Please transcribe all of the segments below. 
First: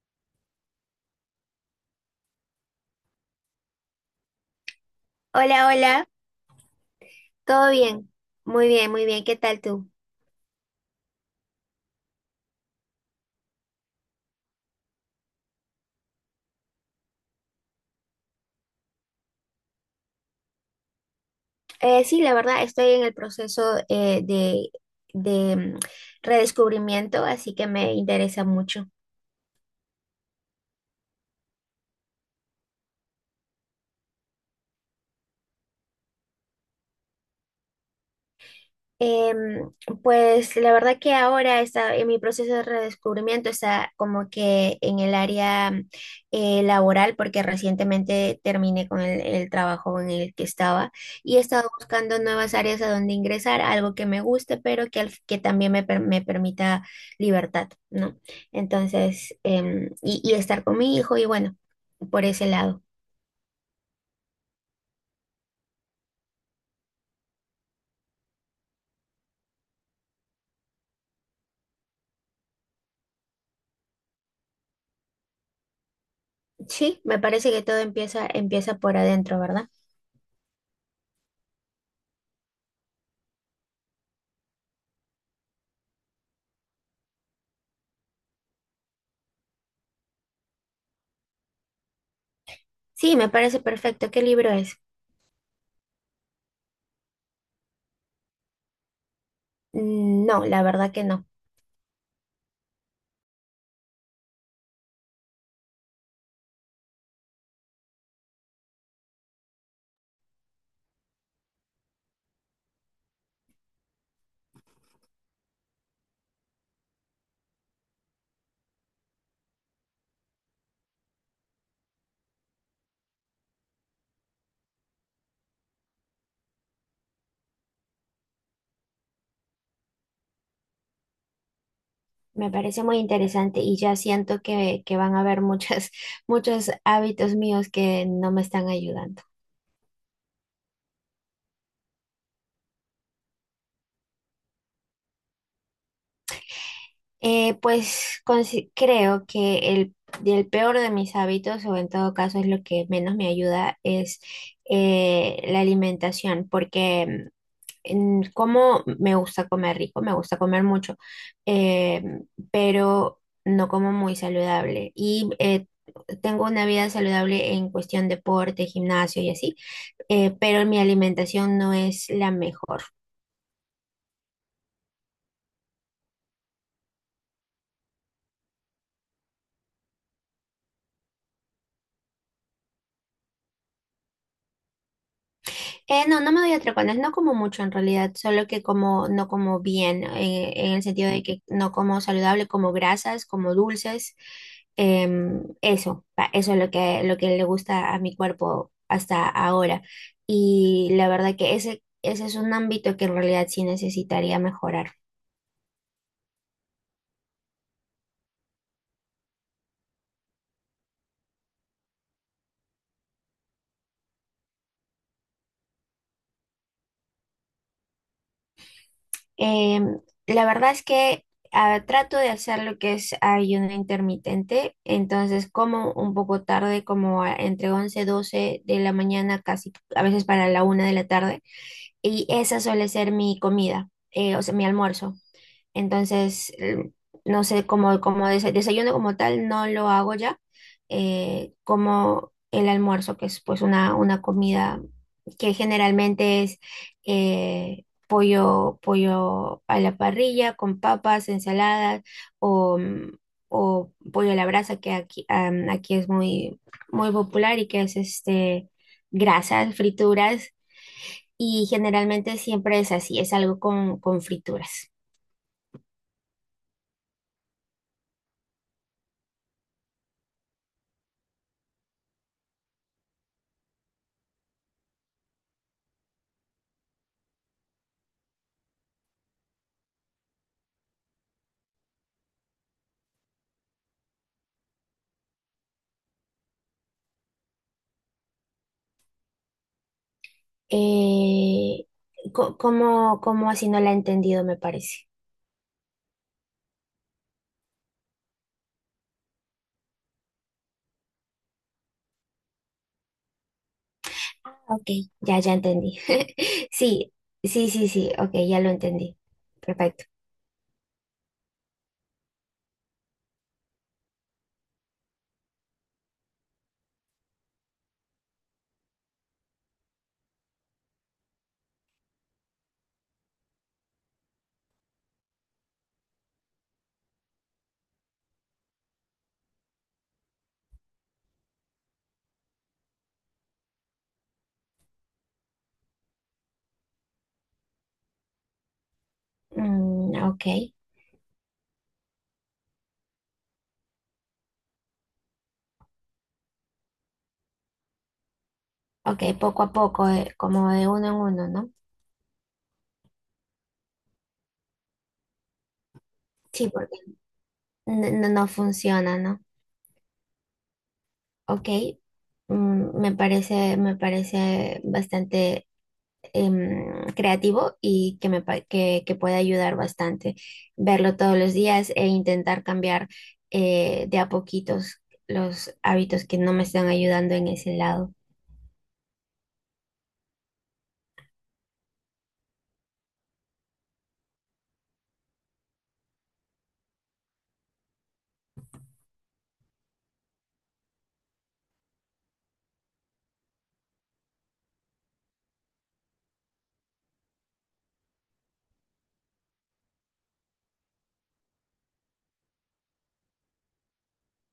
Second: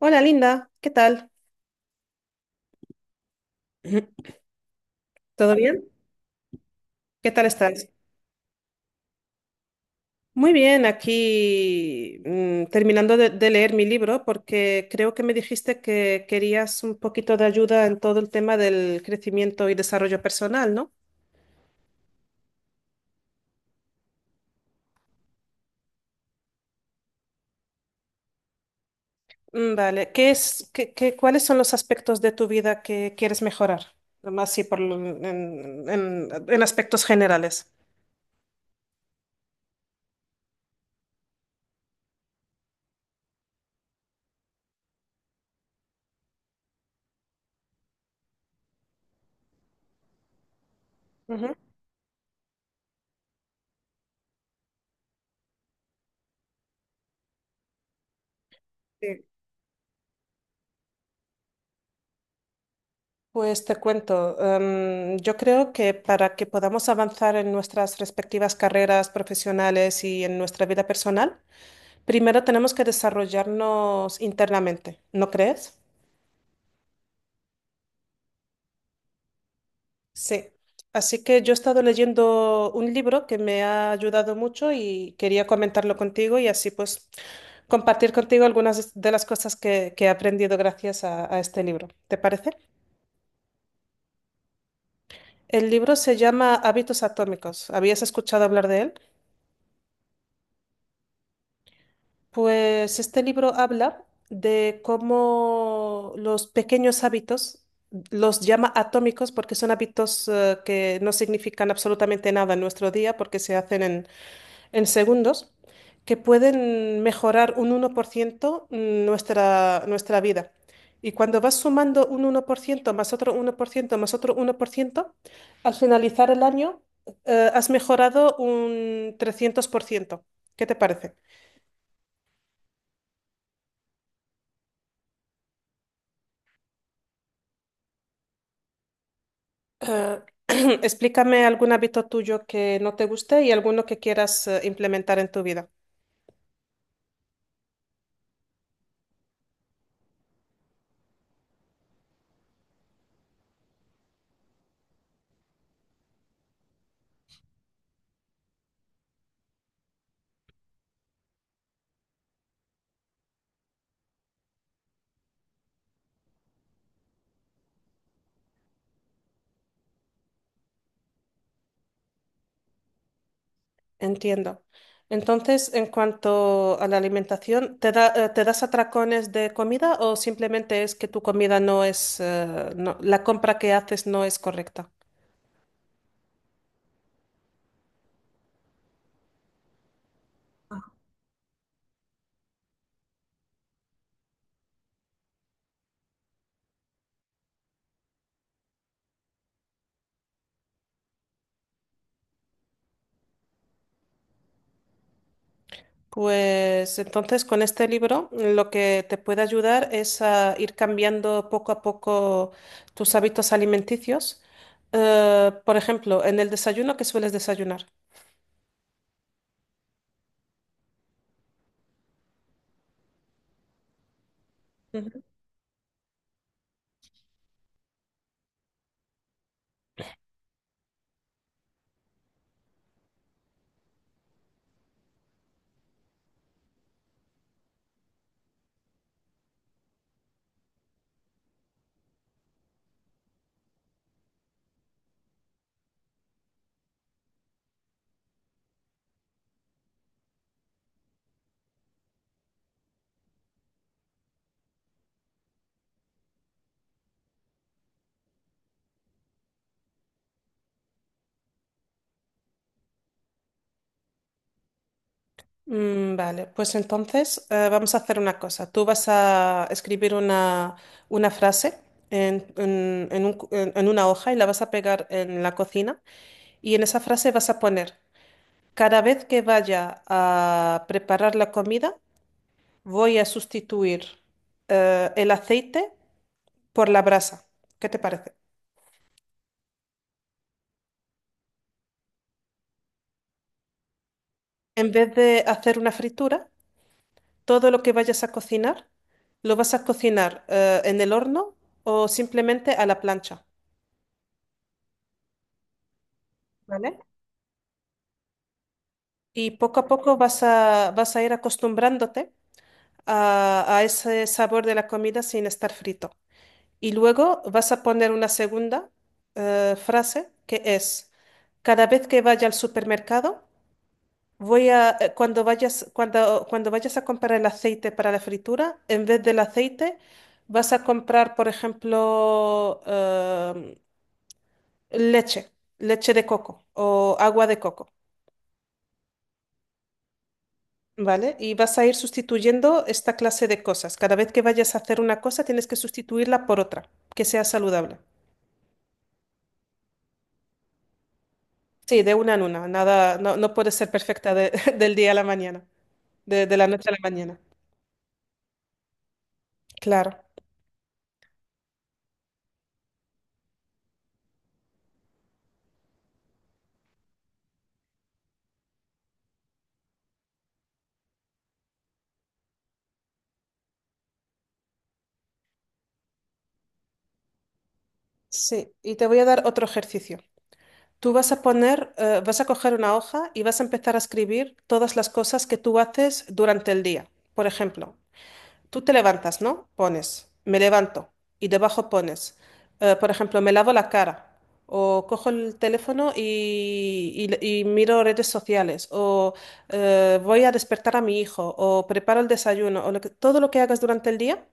Hola Linda, ¿qué tal? Ujú. ¿Todo Hola, bien? hola, ¿Qué tal ¿todo estás? bien? Muy bien, muy bien, ¿qué tal tú? Muy bien, aquí terminando de leer mi libro porque creo que me dijiste que querías un poquito de ayuda en todo el tema del crecimiento y desarrollo personal, ¿no? Sí, la verdad, estoy en el proceso de, de redescubrimiento, así que me interesa mucho. Mm. Vale, ¿qué es, qué, qué- cuáles son los aspectos de tu vida que quieres mejorar? Más así por, lo- en aspectos generales. Em, pues la verdad que ahora está en mi proceso de redescubrimiento está como que en el área laboral porque recientemente terminé con el trabajo en el que estaba y he Ujú. estado buscando nuevas áreas a donde ingresar, algo que me guste pero que, que también me, me permita libertad, ¿no? Sí. Entonces, y estar con mi hijo y bueno, por ese lado. Pues te cuento, yo creo que para que podamos avanzar en nuestras respectivas carreras profesionales y en nuestra vida personal, primero tenemos que desarrollarnos internamente, ¿no crees? Sí, me parece que todo empieza, empieza por adentro, ¿verdad? Sí. Así que yo he estado leyendo un libro que me ha ayudado mucho y quería comentarlo contigo y así pues compartir contigo algunas de las cosas que he aprendido gracias a este libro. ¿Te parece? Sí, me parece perfecto. ¿Qué libro es? El libro se llama Hábitos Atómicos. ¿Habías escuchado hablar de él? No, la verdad que no. Pues este libro habla de cómo los pequeños hábitos, los llama atómicos porque son hábitos que no significan absolutamente nada en nuestro día porque se hacen en segundos, que pueden mejorar un 1% , nuestra vida. Y cuando vas sumando un 1% más otro 1% más otro 1%, al finalizar el año, has mejorado un 300%. ¿Qué te parece? Me parece muy interesante y ya siento que van a haber muchos hábitos míos que no me están ayudando. Eh, Explícame algún hábito tuyo que no te guste y alguno que quieras implementar en tu vida. Pues creo que el peor de mis hábitos, o en todo caso es lo que menos me ayuda, es la alimentación, porque en como me gusta comer rico, me gusta comer mucho, eh, pero no como muy saludable. Y tengo una vida saludable en cuestión deporte, gimnasio y así, pero mi alimentación no es la mejor. Entiendo. Entonces, en cuanto a la alimentación, te das atracones de comida o simplemente es que tu comida no es, la compra que haces no es correcta? No, no me doy atracones, no como mucho en realidad, solo que como, no como bien, en el sentido de que no como saludable, como grasas, como dulces, eso, eso es lo que le gusta a mi cuerpo hasta ahora. Y la verdad que ese es un ámbito que en realidad sí necesitaría mejorar. Pues entonces con este libro lo que te puede ayudar es a ir cambiando poco a poco tus hábitos alimenticios. Por ejemplo, en el desayuno, ¿qué sueles desayunar? Em, la verdad es que trato de hacer lo que es ayuno intermitente, entonces como un poco tarde, como entre 11 12 de la mañana, casi a veces para la 1 de la tarde, y esa suele ser mi comida, o sea, mi almuerzo. Entonces, no sé, como desayuno como tal no lo hago ya, como el almuerzo, que es pues una comida que generalmente es pollo, pollo a la parrilla con papas, ensaladas o, o pollo a la brasa, que aquí, aquí es muy, muy popular y que es este, grasas, frituras. Y generalmente siempre es así, es algo con frituras. Mm. Vale, pues entonces vamos a hacer una cosa. Tú vas a escribir una frase en un cu- en una hoja y la vas a pegar en la cocina y en esa frase vas a poner, cada vez que vaya a preparar la comida, voy a sustituir el aceite por la brasa. ¿Qué te parece? Eh, ¿Cómo, cómo así? No la he entendido, me En parece. vez de hacer una fritura, todo lo que vayas a cocinar, lo vas a cocinar en el horno o simplemente a la plancha. Ok. Ya, ya entendí. ¿Vale? Sí, sí, sí, sí, ok, ya lo entendí. Y poco a Perfecto. poco vas a ir acostumbrándote a ese sabor de la comida sin estar frito. Y luego vas a poner una segunda frase que es, cada vez que vaya al supermercado, voy a, cuando vayas, cuando, cuando vayas a comprar el aceite para la fritura, en vez del aceite, vas a comprar, por ejemplo, leche, leche de coco o agua de coco. Mm, ok, ¿Vale? Y vas a ir sustituyendo esta clase de cosas. Cada vez que vayas a hacer una cosa, tienes que sustituirla por otra, que sea saludable. ok, poco a poco, como de uno en uno, ¿no? Sí, de una en una. Nada, no puede ser perfecta del día a la mañana, de la Sí, noche a porque la mañana. no, no funciona, ¿no? Claro. Ok, me parece bastante creativo y que que puede ayudar bastante verlo todos los días e intentar cambiar de a poquitos los hábitos que no me están ayudando en ese lado. Sí, y te voy a dar otro ejercicio. Tú vas a coger una hoja y vas a empezar a escribir todas las cosas que tú haces durante el día. Por ejemplo, tú te levantas, ¿no? Pones, me levanto y debajo pones, por ejemplo, me lavo la cara o cojo el teléfono y miro redes sociales o voy a despertar a mi hijo o preparo el desayuno o todo lo que hagas durante el día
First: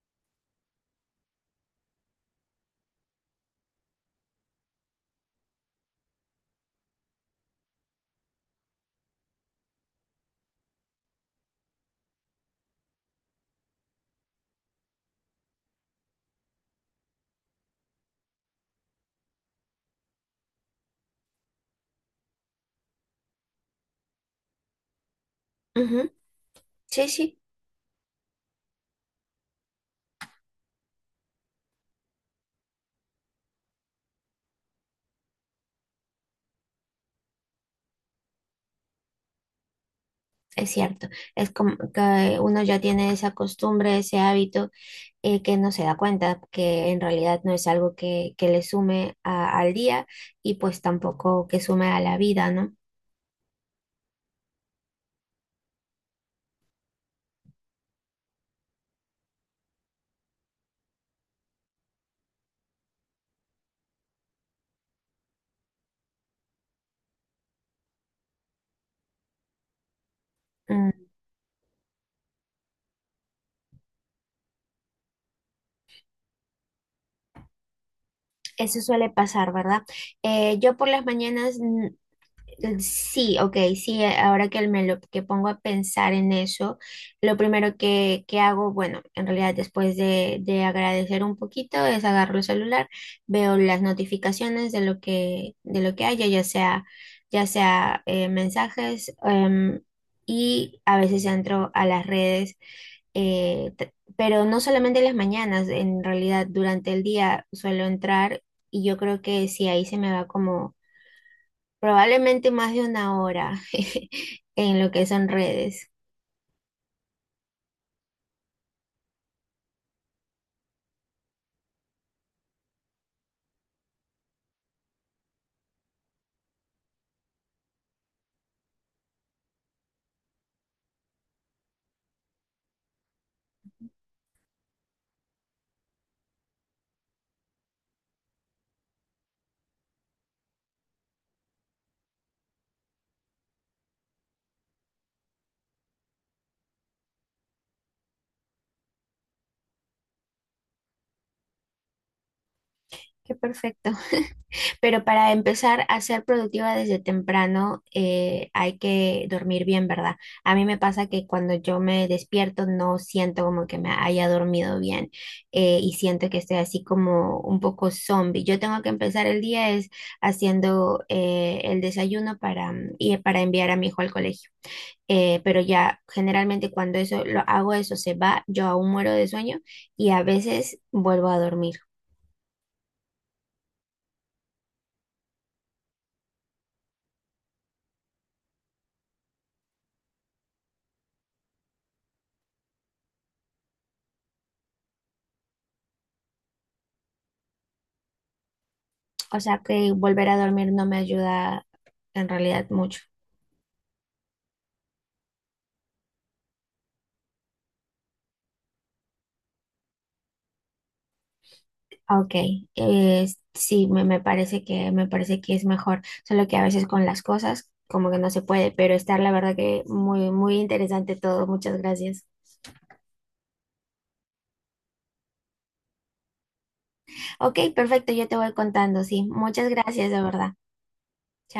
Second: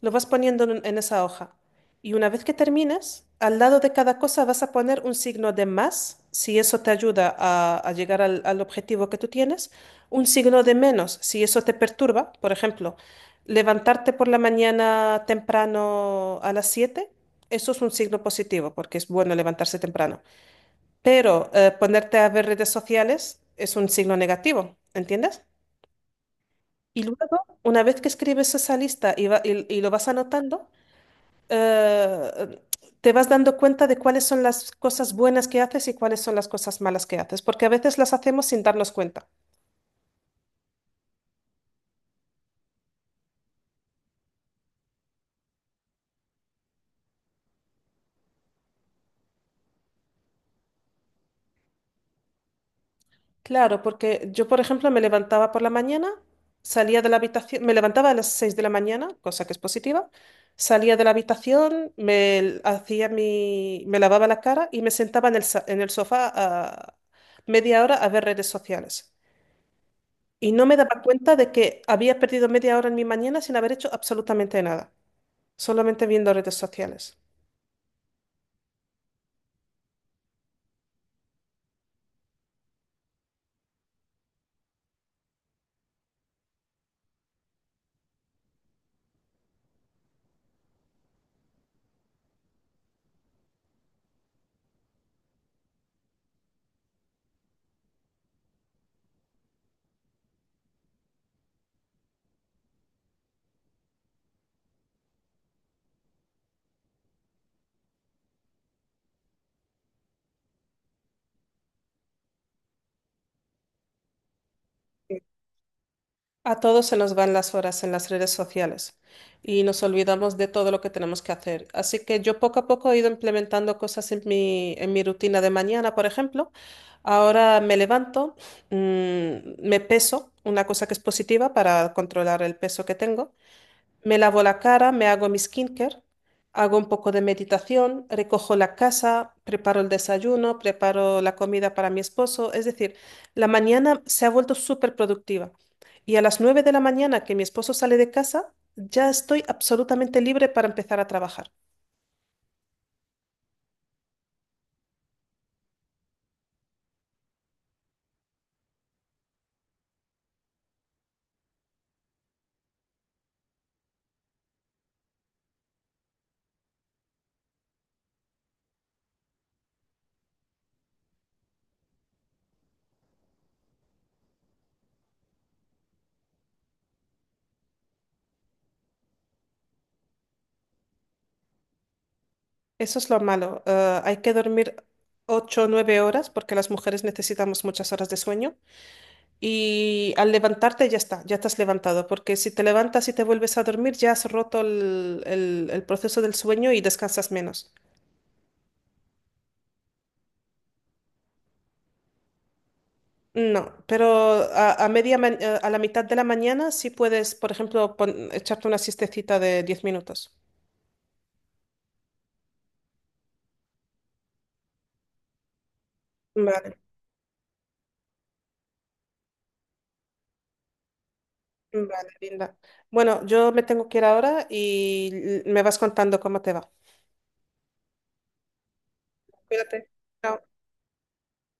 lo vas poniendo en esa hoja. Y una vez que termines, al lado de cada cosa vas a poner un signo de más, si eso te ayuda a llegar al objetivo que tú tienes, un signo de menos, si eso te perturba. Por ejemplo, levantarte por la mañana temprano a las 7, eso es un signo positivo, porque es bueno levantarse temprano. Pero ponerte a ver redes sociales es un signo negativo, ¿entiendes? Ujú, Y sí, sí, luego, una vez que escribes esa lista y lo vas anotando, eh, te vas dando cuenta de cuáles son las cosas buenas que haces y cuáles son las cosas malas que haces, porque a veces las hacemos sin darnos cuenta. es cierto. Es como que uno ya tiene esa costumbre, ese hábito, que no se da cuenta que en realidad no es algo que le sume al día y pues tampoco que sume a la vida, ¿no? Claro, porque yo, por ejemplo, me levantaba por la mañana, salía de la habitación, me levantaba a las 6 de la mañana, cosa que es positiva, salía de la habitación, me l- hacía mi, me lavaba la cara y me sentaba en el sofá a media hora a ver redes sociales. Y no me daba Mm, cuenta de que había perdido media hora en mi mañana sin haber hecho absolutamente nada, solamente viendo redes sociales. Eso suele pasar, ¿verdad? Yo por las mañanas Sí, ok, sí, ahora que me lo que pongo a pensar en eso, lo primero que hago, bueno, en realidad después de agradecer un poquito es agarro el celular, veo las notificaciones de lo que haya, ya sea mensajes, y a veces entro a las redes pero no solamente en las mañanas, en realidad durante el día suelo entrar y yo creo que si ahí se me va como probablemente más de 1 hora en lo que son redes. A todos se nos van las horas en las redes sociales y nos olvidamos de todo lo que tenemos que hacer. Así que yo poco a poco he ido implementando cosas en mi rutina de mañana, por ejemplo. Ahora me levanto, me peso, una cosa que es positiva para controlar el peso que tengo. Me lavo la cara, me hago mi skincare, hago un poco de meditación, recojo la casa, preparo el desayuno, preparo la comida para mi esposo. Es decir, la mañana se ha vuelto súper productiva. Y a las 9 de la mañana que mi esposo sale de casa, ya estoy absolutamente libre para empezar a trabajar. Qué perfecto. Pero para empezar a ser productiva desde temprano, hay que dormir bien, ¿verdad? A mí me pasa que cuando yo me despierto no siento como que me haya dormido bien y siento que estoy así como un poco zombie. Yo tengo que empezar el día es haciendo el desayuno para, y para enviar a mi hijo al colegio. Pero ya generalmente cuando eso lo hago eso se va, yo aún muero de sueño y a veces vuelvo a dormir. Eso es lo malo. Hay que dormir 8 o 9 horas porque las mujeres necesitamos muchas horas de sueño. Y al levantarte ya está, ya estás levantado, porque si te levantas y te vuelves a dormir, ya has roto el proceso del sueño y descansas menos. O sea que volver a dormir no me ayuda en realidad mucho. No, pero a la mitad de la mañana sí puedes, por ejemplo, echarte una siestecita de 10 minutos. Ah, ok, eh, sí, me parece que es mejor, solo que a Vale, veces con las cosas como que no se puede, pero estar la verdad que muy muy interesante todo. Muchas vale, gracias. Linda. Bueno, yo me tengo que ir ahora y me vas contando cómo te va. Ok, perfecto, yo te voy contando, sí. Muchas Cuídate. gracias, de Chao. verdad.